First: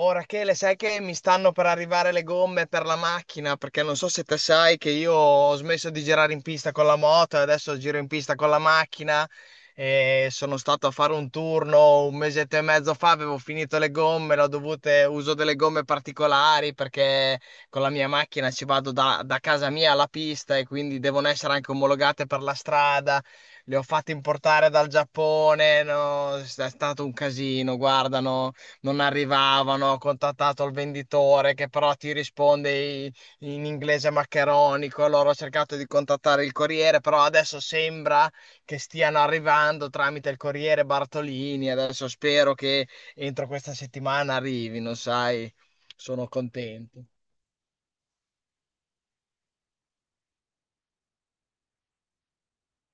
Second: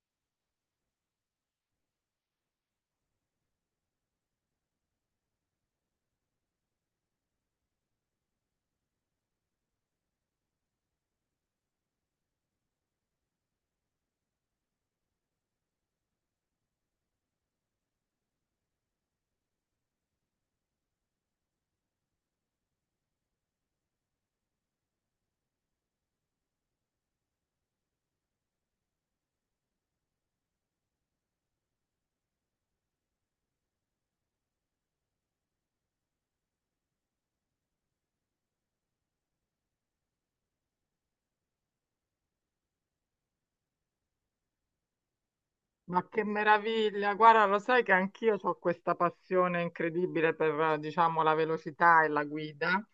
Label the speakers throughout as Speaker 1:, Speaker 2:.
Speaker 1: Oh Rachele, sai che mi stanno per arrivare le gomme per la macchina, perché non so se te sai che io ho smesso di girare in pista con la moto, e adesso giro in pista con la macchina e sono stato a fare un turno un mesetto e mezzo fa. Avevo finito le gomme, l'ho dovute, uso delle gomme particolari perché con la mia macchina ci vado da casa mia alla pista e quindi devono essere anche omologate per la strada. Le ho fatte importare dal Giappone, no, è stato un casino, guardano non arrivavano. Ho contattato il venditore che però ti risponde i- in inglese maccheronico. Allora ho cercato di contattare il corriere, però adesso sembra che stiano arrivando tramite il corriere Bartolini, adesso spero che entro questa settimana arrivino, sai,
Speaker 2: Ma che
Speaker 1: sono contento.
Speaker 2: meraviglia! Guarda, lo sai che anch'io ho questa passione incredibile per, diciamo, la velocità e la guida.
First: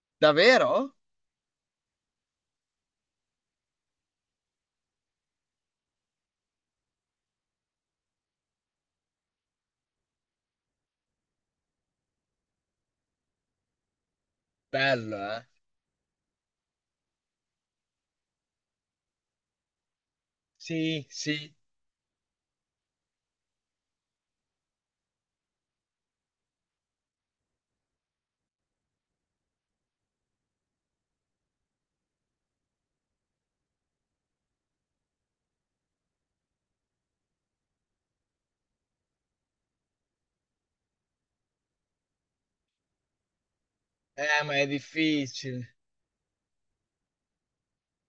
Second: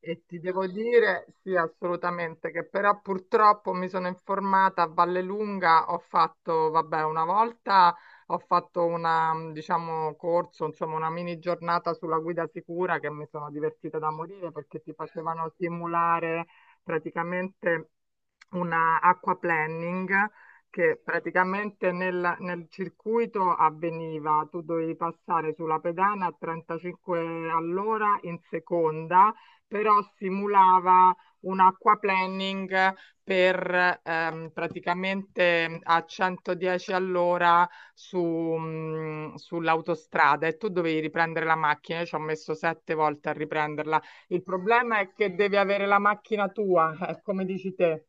Speaker 2: E ti devo
Speaker 1: Davvero?
Speaker 2: dire, sì, assolutamente, che però purtroppo mi sono informata a Vallelunga. Ho fatto, vabbè, una volta ho fatto una, diciamo, corso, insomma, una mini giornata sulla guida sicura, che mi sono divertita da morire perché ti
Speaker 1: Bello, eh?
Speaker 2: facevano simulare praticamente una acqua planning che
Speaker 1: Sì, sì.
Speaker 2: praticamente nel circuito avveniva. Tu dovevi passare sulla pedana a 35 all'ora in seconda, però simulava un aquaplaning per praticamente a 110 all'ora su, sull'autostrada, e tu dovevi riprendere la macchina. Io ci ho messo 7 volte a riprenderla. Il
Speaker 1: Ma è
Speaker 2: problema è che devi
Speaker 1: difficile.
Speaker 2: avere la macchina tua, come dici te.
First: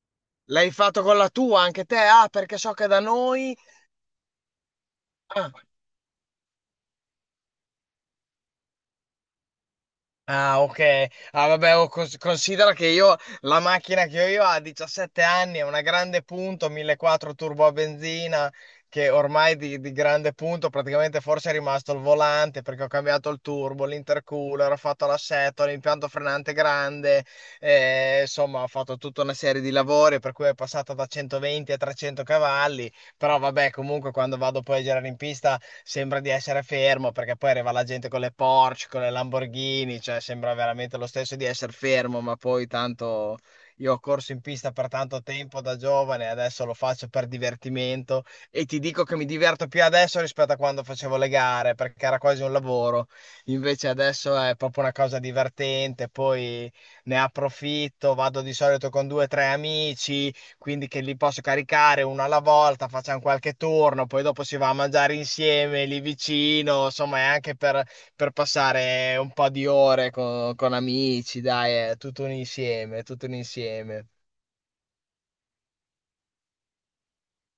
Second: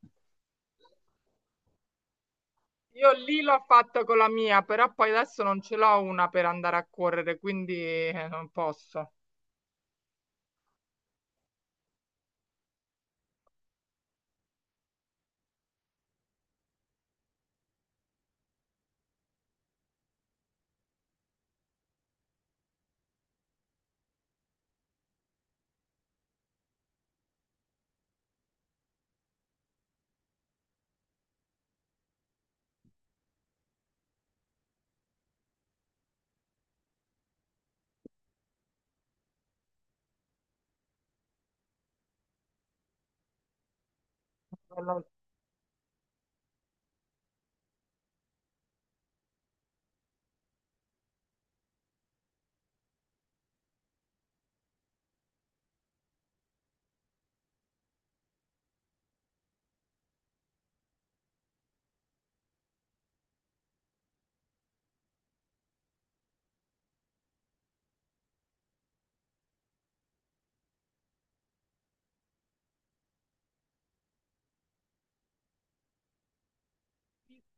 Speaker 1: L'hai fatto con la tua anche te? Ah, perché so che da
Speaker 2: Io lì
Speaker 1: noi...
Speaker 2: l'ho fatto con la mia, però poi adesso
Speaker 1: Ah,
Speaker 2: non ce l'ho una per andare a correre, quindi non posso.
Speaker 1: ah, ok. Ah, vabbè, oh, considera che io la macchina che ho io ha 17 anni, è una grande punto, 1.400 turbo a benzina, che ormai di grande punto praticamente forse è rimasto il volante perché ho cambiato il turbo, l'intercooler, ho fatto l'assetto, l'impianto frenante grande, insomma, ho fatto tutta una serie di lavori per cui è passata da 120 a 300 cavalli. Però vabbè, comunque quando vado poi a girare in pista sembra di essere fermo perché poi arriva la gente con le Porsche, con le Lamborghini, cioè sembra veramente lo stesso di essere fermo, ma poi tanto io ho corso in pista per tanto tempo da giovane. Adesso lo faccio per divertimento e ti dico che mi diverto più adesso rispetto a quando facevo le gare perché era quasi un lavoro. Invece adesso è proprio una cosa divertente. Poi ne approfitto, vado di solito con due o tre amici quindi che li posso caricare uno alla volta, facciamo qualche turno, poi dopo si va a mangiare insieme lì vicino. Insomma è anche per passare un po' di ore con amici, dai, è tutto un insieme, tutto un insieme.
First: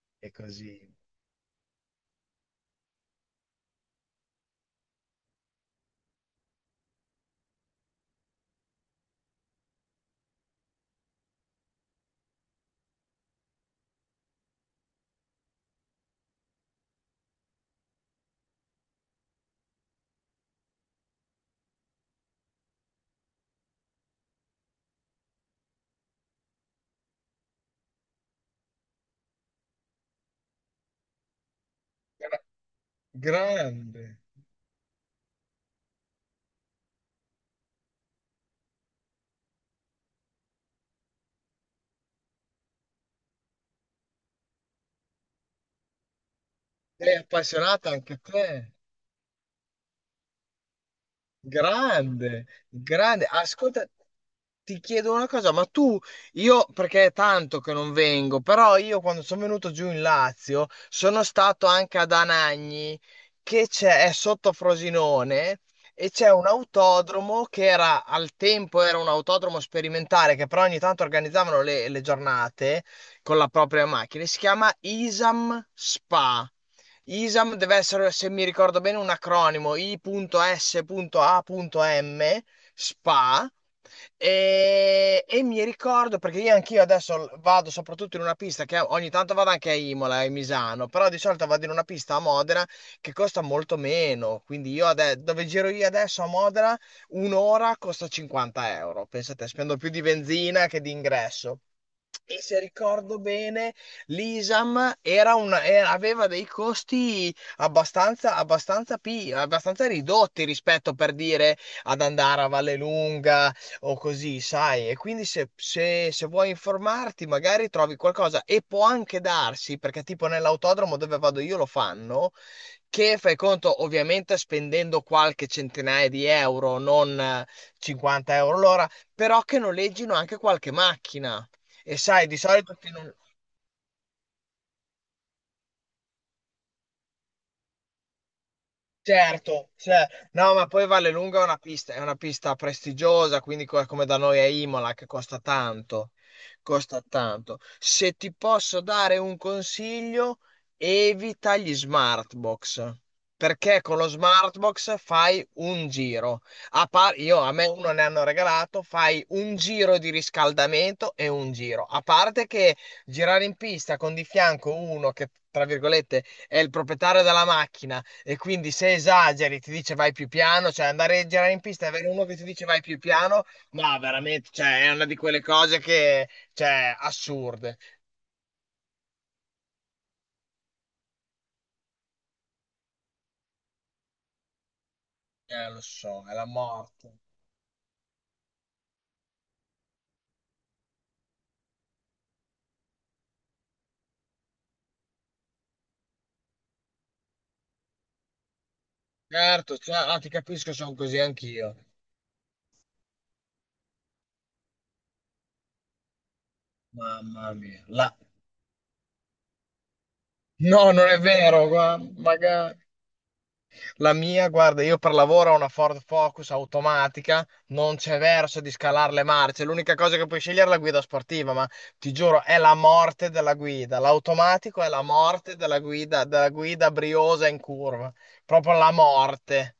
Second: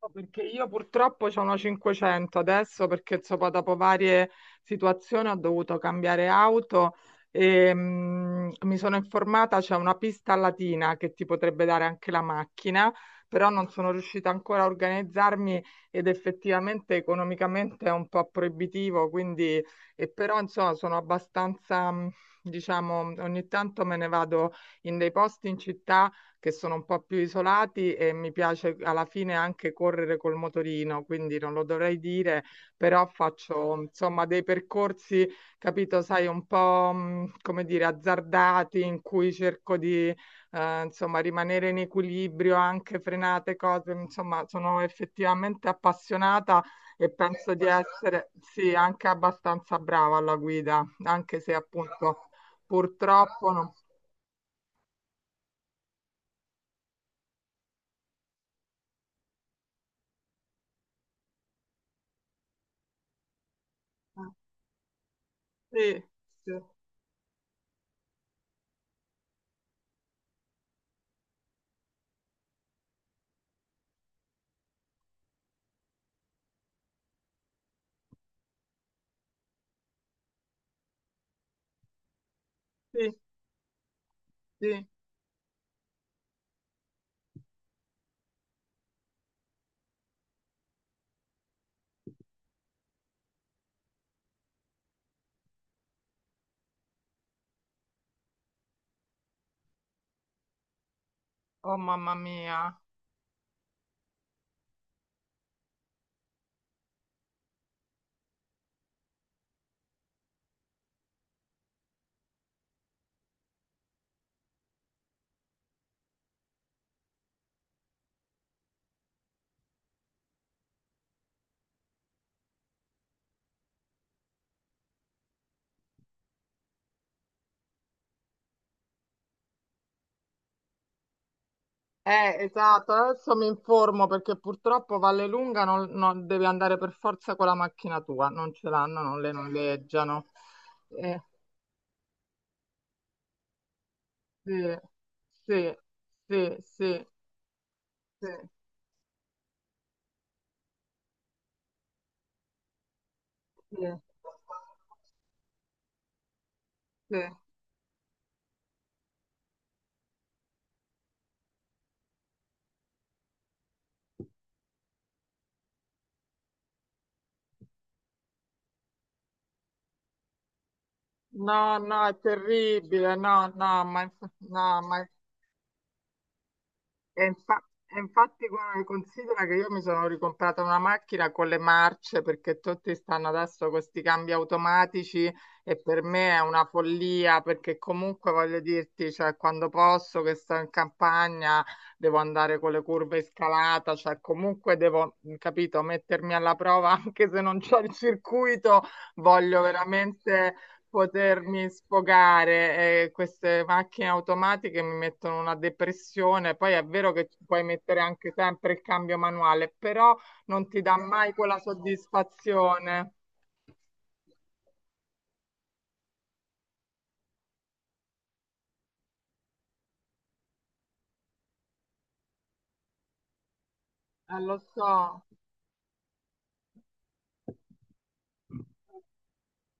Speaker 2: No.
Speaker 1: E
Speaker 2: Perché io
Speaker 1: così.
Speaker 2: purtroppo c'ho una 500 adesso perché insomma, dopo varie situazioni ho dovuto cambiare auto. E mi sono informata, c'è una pista latina che ti potrebbe dare anche la macchina, però non sono riuscita ancora a organizzarmi, ed effettivamente economicamente è un po' proibitivo, quindi. E però insomma sono abbastanza, diciamo, ogni tanto me ne vado in dei posti in città che sono un po' più isolati, e mi piace alla fine anche correre col motorino, quindi non lo dovrei dire,
Speaker 1: Gra-
Speaker 2: però faccio
Speaker 1: Grande.
Speaker 2: insomma dei percorsi, capito, sai, un po', come dire, azzardati, in cui cerco di insomma rimanere in equilibrio, anche frenate cose, insomma, sono effettivamente appassionata, e
Speaker 1: Sei
Speaker 2: penso di
Speaker 1: appassionata anche
Speaker 2: essere
Speaker 1: te?
Speaker 2: sì, anche abbastanza brava alla guida, anche se appunto
Speaker 1: Grande, grande.
Speaker 2: purtroppo non...
Speaker 1: Ascolta, ti chiedo una cosa, ma tu, io perché è tanto che non vengo, però io quando sono venuto giù in Lazio sono stato anche ad Anagni, che c'è, è sotto Frosinone.
Speaker 2: Sì,
Speaker 1: E c'è un
Speaker 2: sì.
Speaker 1: autodromo che era al tempo era un autodromo sperimentale che però ogni tanto organizzavano le giornate con la propria macchina. Si chiama Isam Spa. ISAM deve essere, se mi ricordo bene, un acronimo ISAM,
Speaker 2: Sì.
Speaker 1: SPA.
Speaker 2: Sì.
Speaker 1: E mi ricordo perché io anch'io adesso vado soprattutto in una pista che ogni tanto vado anche a Imola e a Misano, però di solito vado in una pista a Modena che costa molto meno. Quindi io dove giro io adesso a Modena, un'ora costa 50 euro. Pensate, spendo più di benzina che di ingresso.
Speaker 2: Oh mamma
Speaker 1: E se
Speaker 2: mia.
Speaker 1: ricordo bene, l'ISAM aveva dei costi abbastanza, abbastanza, abbastanza ridotti rispetto per dire ad andare a Vallelunga o così, sai? E quindi se vuoi informarti, magari trovi qualcosa e può anche darsi, perché tipo nell'autodromo dove vado io lo fanno, che fai conto ovviamente spendendo qualche centinaia di euro, non 50 euro l'ora, però che noleggino anche qualche macchina. E sai, di solito chi
Speaker 2: Esatto,
Speaker 1: non,
Speaker 2: adesso mi informo perché purtroppo Vallelunga non, non- devi andare per forza con la macchina tua, non ce l'hanno, non le
Speaker 1: certo, cioè,
Speaker 2: noleggiano.
Speaker 1: no, ma poi
Speaker 2: Eh,
Speaker 1: Vallelunga è una pista prestigiosa, quindi come da noi a
Speaker 2: sì,
Speaker 1: Imola, che costa
Speaker 2: sì,
Speaker 1: tanto,
Speaker 2: sì,
Speaker 1: costa
Speaker 2: sì,
Speaker 1: tanto. Se
Speaker 2: sì,
Speaker 1: ti posso dare un consiglio, evita gli smart box, perché con
Speaker 2: sì,
Speaker 1: lo smart box fai un giro.
Speaker 2: sì.
Speaker 1: Io, a me uno ne hanno regalato, fai un giro di riscaldamento e un giro. A parte che girare in pista con di fianco uno che, tra virgolette, è il proprietario della macchina e quindi se esageri ti dice vai più piano, cioè andare a girare in
Speaker 2: No,
Speaker 1: pista e
Speaker 2: no,
Speaker 1: avere
Speaker 2: è
Speaker 1: uno che ti dice vai più
Speaker 2: terribile,
Speaker 1: piano,
Speaker 2: no, no,
Speaker 1: ma
Speaker 2: ma, inf-
Speaker 1: veramente,
Speaker 2: no,
Speaker 1: cioè, è una
Speaker 2: ma...
Speaker 1: di quelle cose che, cioè,
Speaker 2: E infa-
Speaker 1: assurde.
Speaker 2: e infatti guarda, considera che io mi sono ricomprata una macchina con le marce perché tutti stanno adesso con questi cambi automatici, e
Speaker 1: Lo
Speaker 2: per
Speaker 1: so,
Speaker 2: me
Speaker 1: è
Speaker 2: è
Speaker 1: la
Speaker 2: una
Speaker 1: morte.
Speaker 2: follia perché comunque voglio dirti, cioè, quando posso che sto in campagna devo andare con le curve in scalata, cioè comunque devo, capito, mettermi alla prova anche se non c'ho il circuito, voglio
Speaker 1: Certo, cioè, ah, ti
Speaker 2: veramente
Speaker 1: capisco, sono così
Speaker 2: potermi
Speaker 1: anch'io.
Speaker 2: sfogare. Queste macchine automatiche mi mettono una depressione. Poi è vero che ci
Speaker 1: Mamma
Speaker 2: puoi
Speaker 1: mia.
Speaker 2: mettere anche sempre il cambio manuale, però non ti
Speaker 1: No,
Speaker 2: dà
Speaker 1: non è
Speaker 2: mai quella
Speaker 1: vero, guarda, magari.
Speaker 2: soddisfazione.
Speaker 1: La mia, guarda, io per lavoro ho una Ford Focus automatica, non c'è verso di scalare le marce. L'unica cosa che puoi scegliere è la guida sportiva, ma ti giuro, è la morte della guida.
Speaker 2: Lo
Speaker 1: L'automatico è la
Speaker 2: so.
Speaker 1: morte della guida briosa in curva. Proprio la morte.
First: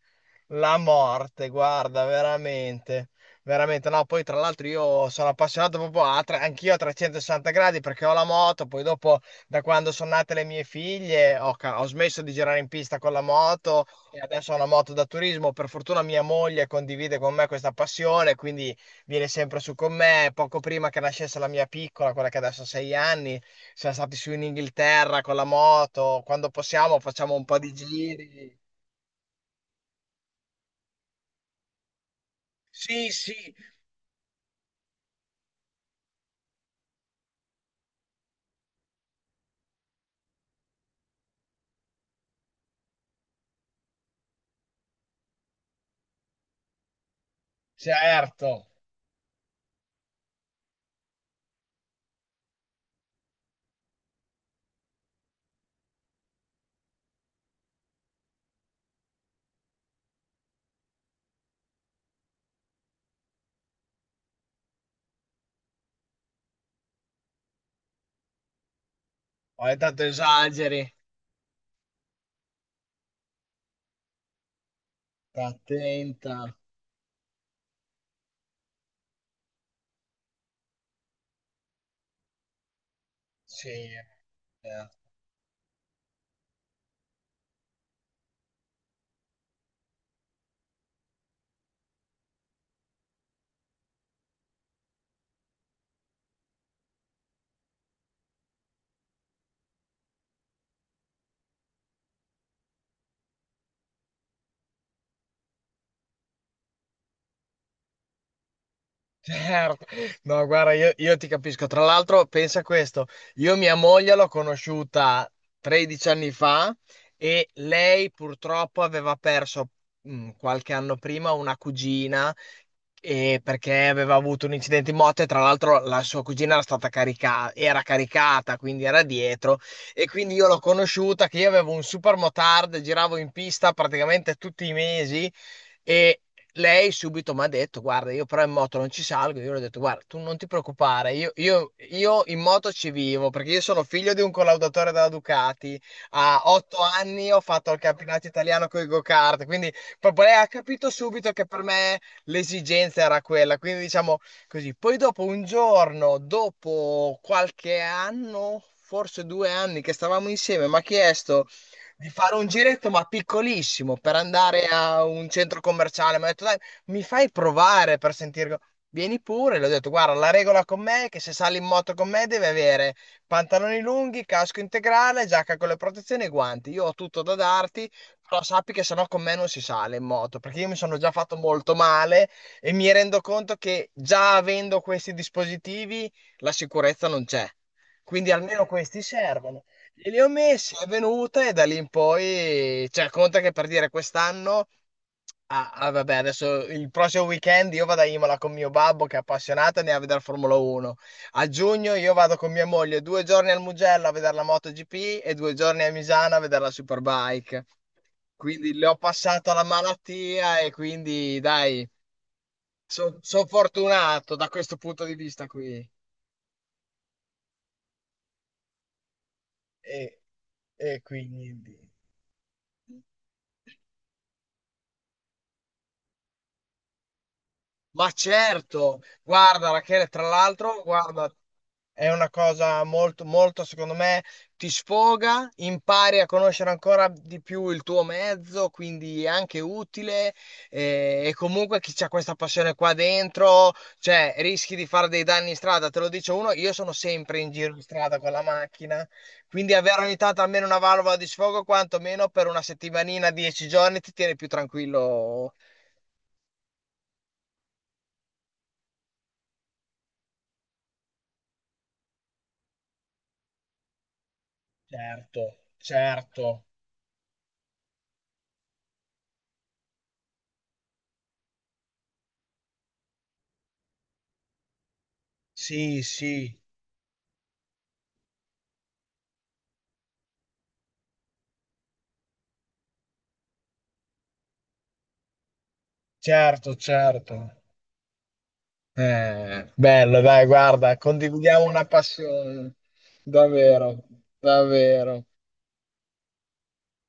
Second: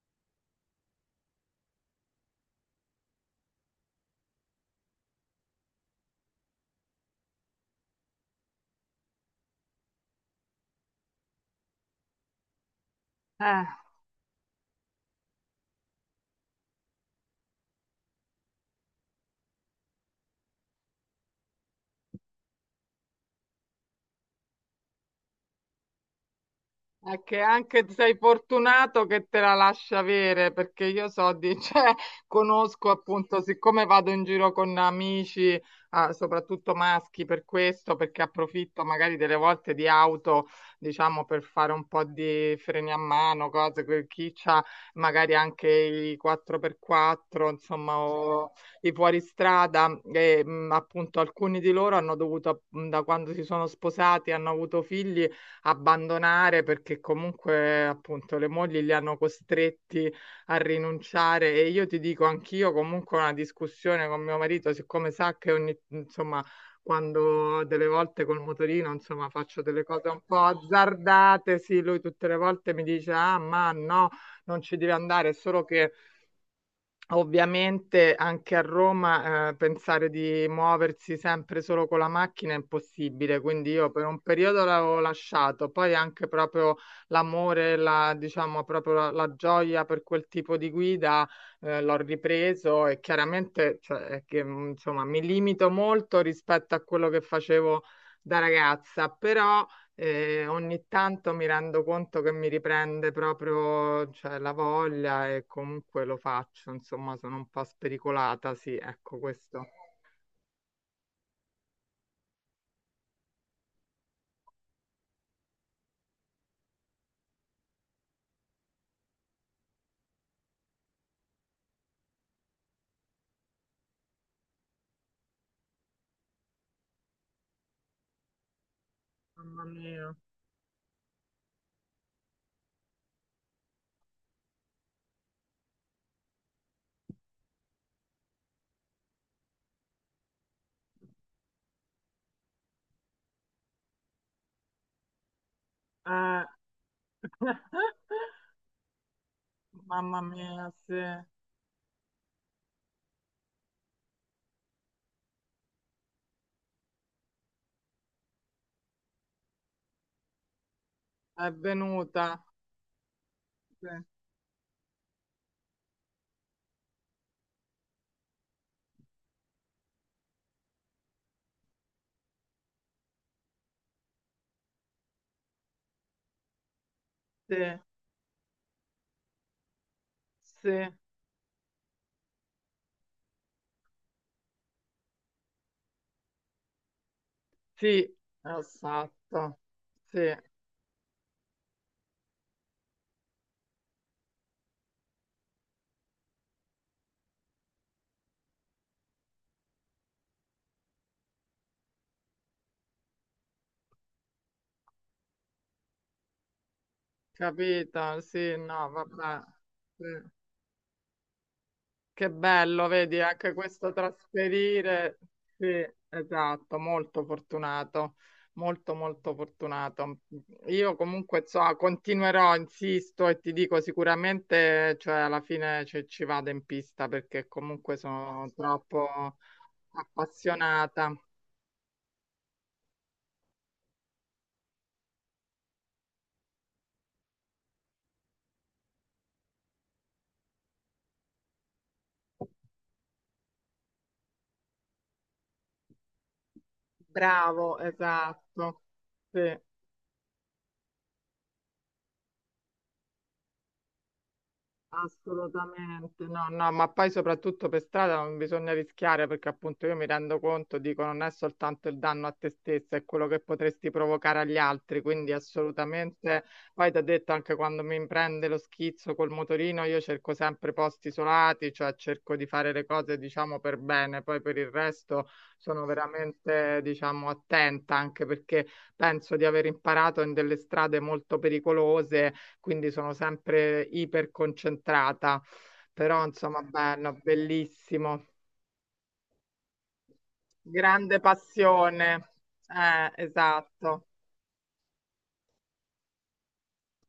Speaker 1: La morte, guarda, veramente. Veramente, no, poi tra l'altro io sono appassionato proprio anch'io a 360 gradi perché ho la moto, poi dopo da quando sono nate le mie figlie ho smesso di girare in pista con la
Speaker 2: Eh.
Speaker 1: moto e adesso ho una moto da turismo, per fortuna mia moglie condivide con me questa passione, quindi viene sempre su con me. Poco prima che nascesse la mia piccola, quella che adesso ha 6 anni, siamo stati su in Inghilterra con la moto. Quando possiamo
Speaker 2: È
Speaker 1: facciamo
Speaker 2: che
Speaker 1: un po' di
Speaker 2: anche sei
Speaker 1: giri.
Speaker 2: fortunato che te la lascia avere, perché io so di, cioè, conosco
Speaker 1: Sì,
Speaker 2: appunto,
Speaker 1: sì,
Speaker 2: siccome vado in giro con amici, ah, soprattutto maschi, per questo, perché approfitto magari delle volte di auto, diciamo, per fare un po' di freni a mano, cose, quel chi c'ha magari anche i 4x4, insomma, o
Speaker 1: certo.
Speaker 2: i fuoristrada, e, appunto alcuni di loro hanno dovuto, da quando si sono sposati, hanno avuto figli, abbandonare perché comunque appunto le mogli li hanno costretti a rinunciare. E io ti dico anch'io comunque ho una discussione con mio marito, siccome sa che ogni, insomma, quando delle volte col motorino, insomma, faccio
Speaker 1: Ogni
Speaker 2: delle
Speaker 1: tanto
Speaker 2: cose un po'
Speaker 1: esageri.
Speaker 2: azzardate, sì, lui tutte le volte mi dice, ah, ma no, non ci devi andare, è
Speaker 1: Sta
Speaker 2: solo che...
Speaker 1: attenta.
Speaker 2: Ovviamente anche a Roma, pensare di muoversi sempre solo con la macchina è impossibile,
Speaker 1: Sì,
Speaker 2: quindi io per un periodo
Speaker 1: eh,
Speaker 2: l'avevo lasciato, poi anche proprio l'amore, diciamo proprio la gioia per quel tipo di guida, l'ho ripreso, e chiaramente, cioè, è che, insomma, mi limito molto rispetto a quello che facevo da ragazza, però... E ogni tanto mi rendo conto che mi riprende proprio, cioè, la voglia, e comunque lo faccio, insomma, sono un po' spericolata, sì, ecco questo.
Speaker 1: certo. No, guarda, io ti capisco. Tra l'altro, pensa a questo, io mia moglie l'ho conosciuta 13 anni fa e lei purtroppo aveva perso qualche anno prima una cugina e perché aveva avuto un incidente in moto e tra l'altro la sua cugina era stata caricata, era caricata, quindi era dietro
Speaker 2: Mamma
Speaker 1: e
Speaker 2: mia.
Speaker 1: quindi io l'ho conosciuta che io avevo un super motard, giravo in pista praticamente tutti i mesi e lei subito mi ha detto guarda io però in moto non ci salgo, io le ho detto guarda tu non ti preoccupare, io in moto ci vivo perché io sono figlio di un collaudatore della Ducati, a
Speaker 2: Eh.
Speaker 1: 8 anni ho fatto il campionato italiano con i go-kart, quindi
Speaker 2: Mamma
Speaker 1: proprio lei ha
Speaker 2: mia,
Speaker 1: capito
Speaker 2: sì, è
Speaker 1: subito che per me l'esigenza era quella, quindi diciamo così. Poi dopo un giorno, dopo qualche anno, forse 2 anni che stavamo insieme, mi ha chiesto di fare
Speaker 2: venuta.
Speaker 1: un giretto, ma
Speaker 2: Sì,
Speaker 1: piccolissimo, per andare a un centro commerciale. Mi ha detto, dai, mi fai provare per sentire... Vieni pure, le ho detto, guarda, la regola con me è che se sali in moto con me deve avere pantaloni lunghi, casco integrale, giacca con le protezioni e guanti. Io ho tutto da
Speaker 2: sì,
Speaker 1: darti, però sappi che sennò con me non si sale in moto, perché io mi
Speaker 2: sì,
Speaker 1: sono già fatto molto male e mi rendo conto che già avendo questi dispositivi la sicurezza non c'è.
Speaker 2: sì,
Speaker 1: Quindi almeno questi
Speaker 2: esatto.
Speaker 1: servono. E
Speaker 2: Sì,
Speaker 1: li ho messi, è venuta e da lì in poi, cioè, conta che per dire quest'anno. Ah, ah, vabbè, adesso il prossimo weekend io vado a Imola con mio babbo che è appassionato e ne va a vedere Formula 1. A giugno io vado con mia moglie 2 giorni al Mugello a vedere la MotoGP e 2 giorni a Misano a vedere la Superbike.
Speaker 2: capito, sì,
Speaker 1: Quindi le
Speaker 2: no,
Speaker 1: ho
Speaker 2: vabbè.
Speaker 1: passato la
Speaker 2: Sì.
Speaker 1: malattia e quindi dai,
Speaker 2: Che bello, vedi,
Speaker 1: sono
Speaker 2: anche questo
Speaker 1: fortunato da questo punto di
Speaker 2: trasferire.
Speaker 1: vista
Speaker 2: Sì,
Speaker 1: qui.
Speaker 2: esatto, molto fortunato, molto molto
Speaker 1: E,
Speaker 2: fortunato. Io
Speaker 1: e
Speaker 2: comunque
Speaker 1: quindi...
Speaker 2: so, continuerò, insisto e ti dico sicuramente, cioè alla fine ci vado in pista perché comunque
Speaker 1: Ma
Speaker 2: sono
Speaker 1: certo,
Speaker 2: troppo
Speaker 1: guarda Rachele, tra l'altro,
Speaker 2: appassionata.
Speaker 1: guarda, è una cosa molto, molto, secondo me, ti sfoga, impari a conoscere ancora di più il tuo mezzo, quindi è anche utile. E, comunque chi c'ha questa passione qua dentro, cioè, rischi di fare dei danni in strada. Te lo dice uno, io sono sempre in giro
Speaker 2: Bravo,
Speaker 1: in strada con la
Speaker 2: esatto.
Speaker 1: macchina,
Speaker 2: Sì.
Speaker 1: quindi avere ogni tanto almeno una valvola di sfogo, quantomeno per una settimanina, 10 giorni, ti tiene più tranquillo.
Speaker 2: Assolutamente, no, no, ma poi soprattutto per strada non bisogna rischiare perché appunto io mi rendo conto, dico, non è soltanto il danno a te stessa, è quello che potresti provocare agli altri, quindi
Speaker 1: Certo,
Speaker 2: assolutamente,
Speaker 1: certo.
Speaker 2: poi ti ho detto anche quando mi prende lo schizzo col motorino, io cerco sempre posti isolati, cioè cerco di fare le cose diciamo per bene, poi per il resto sono
Speaker 1: Sì, sì,
Speaker 2: veramente diciamo attenta, anche perché penso di aver imparato in delle strade molto pericolose, quindi sono sempre iperconcentrata, però insomma
Speaker 1: certo,
Speaker 2: bello,
Speaker 1: certo.
Speaker 2: bellissimo,
Speaker 1: Bello, dai, guarda,
Speaker 2: grande
Speaker 1: condividiamo una
Speaker 2: passione.
Speaker 1: passione, davvero,
Speaker 2: Esatto.
Speaker 1: davvero.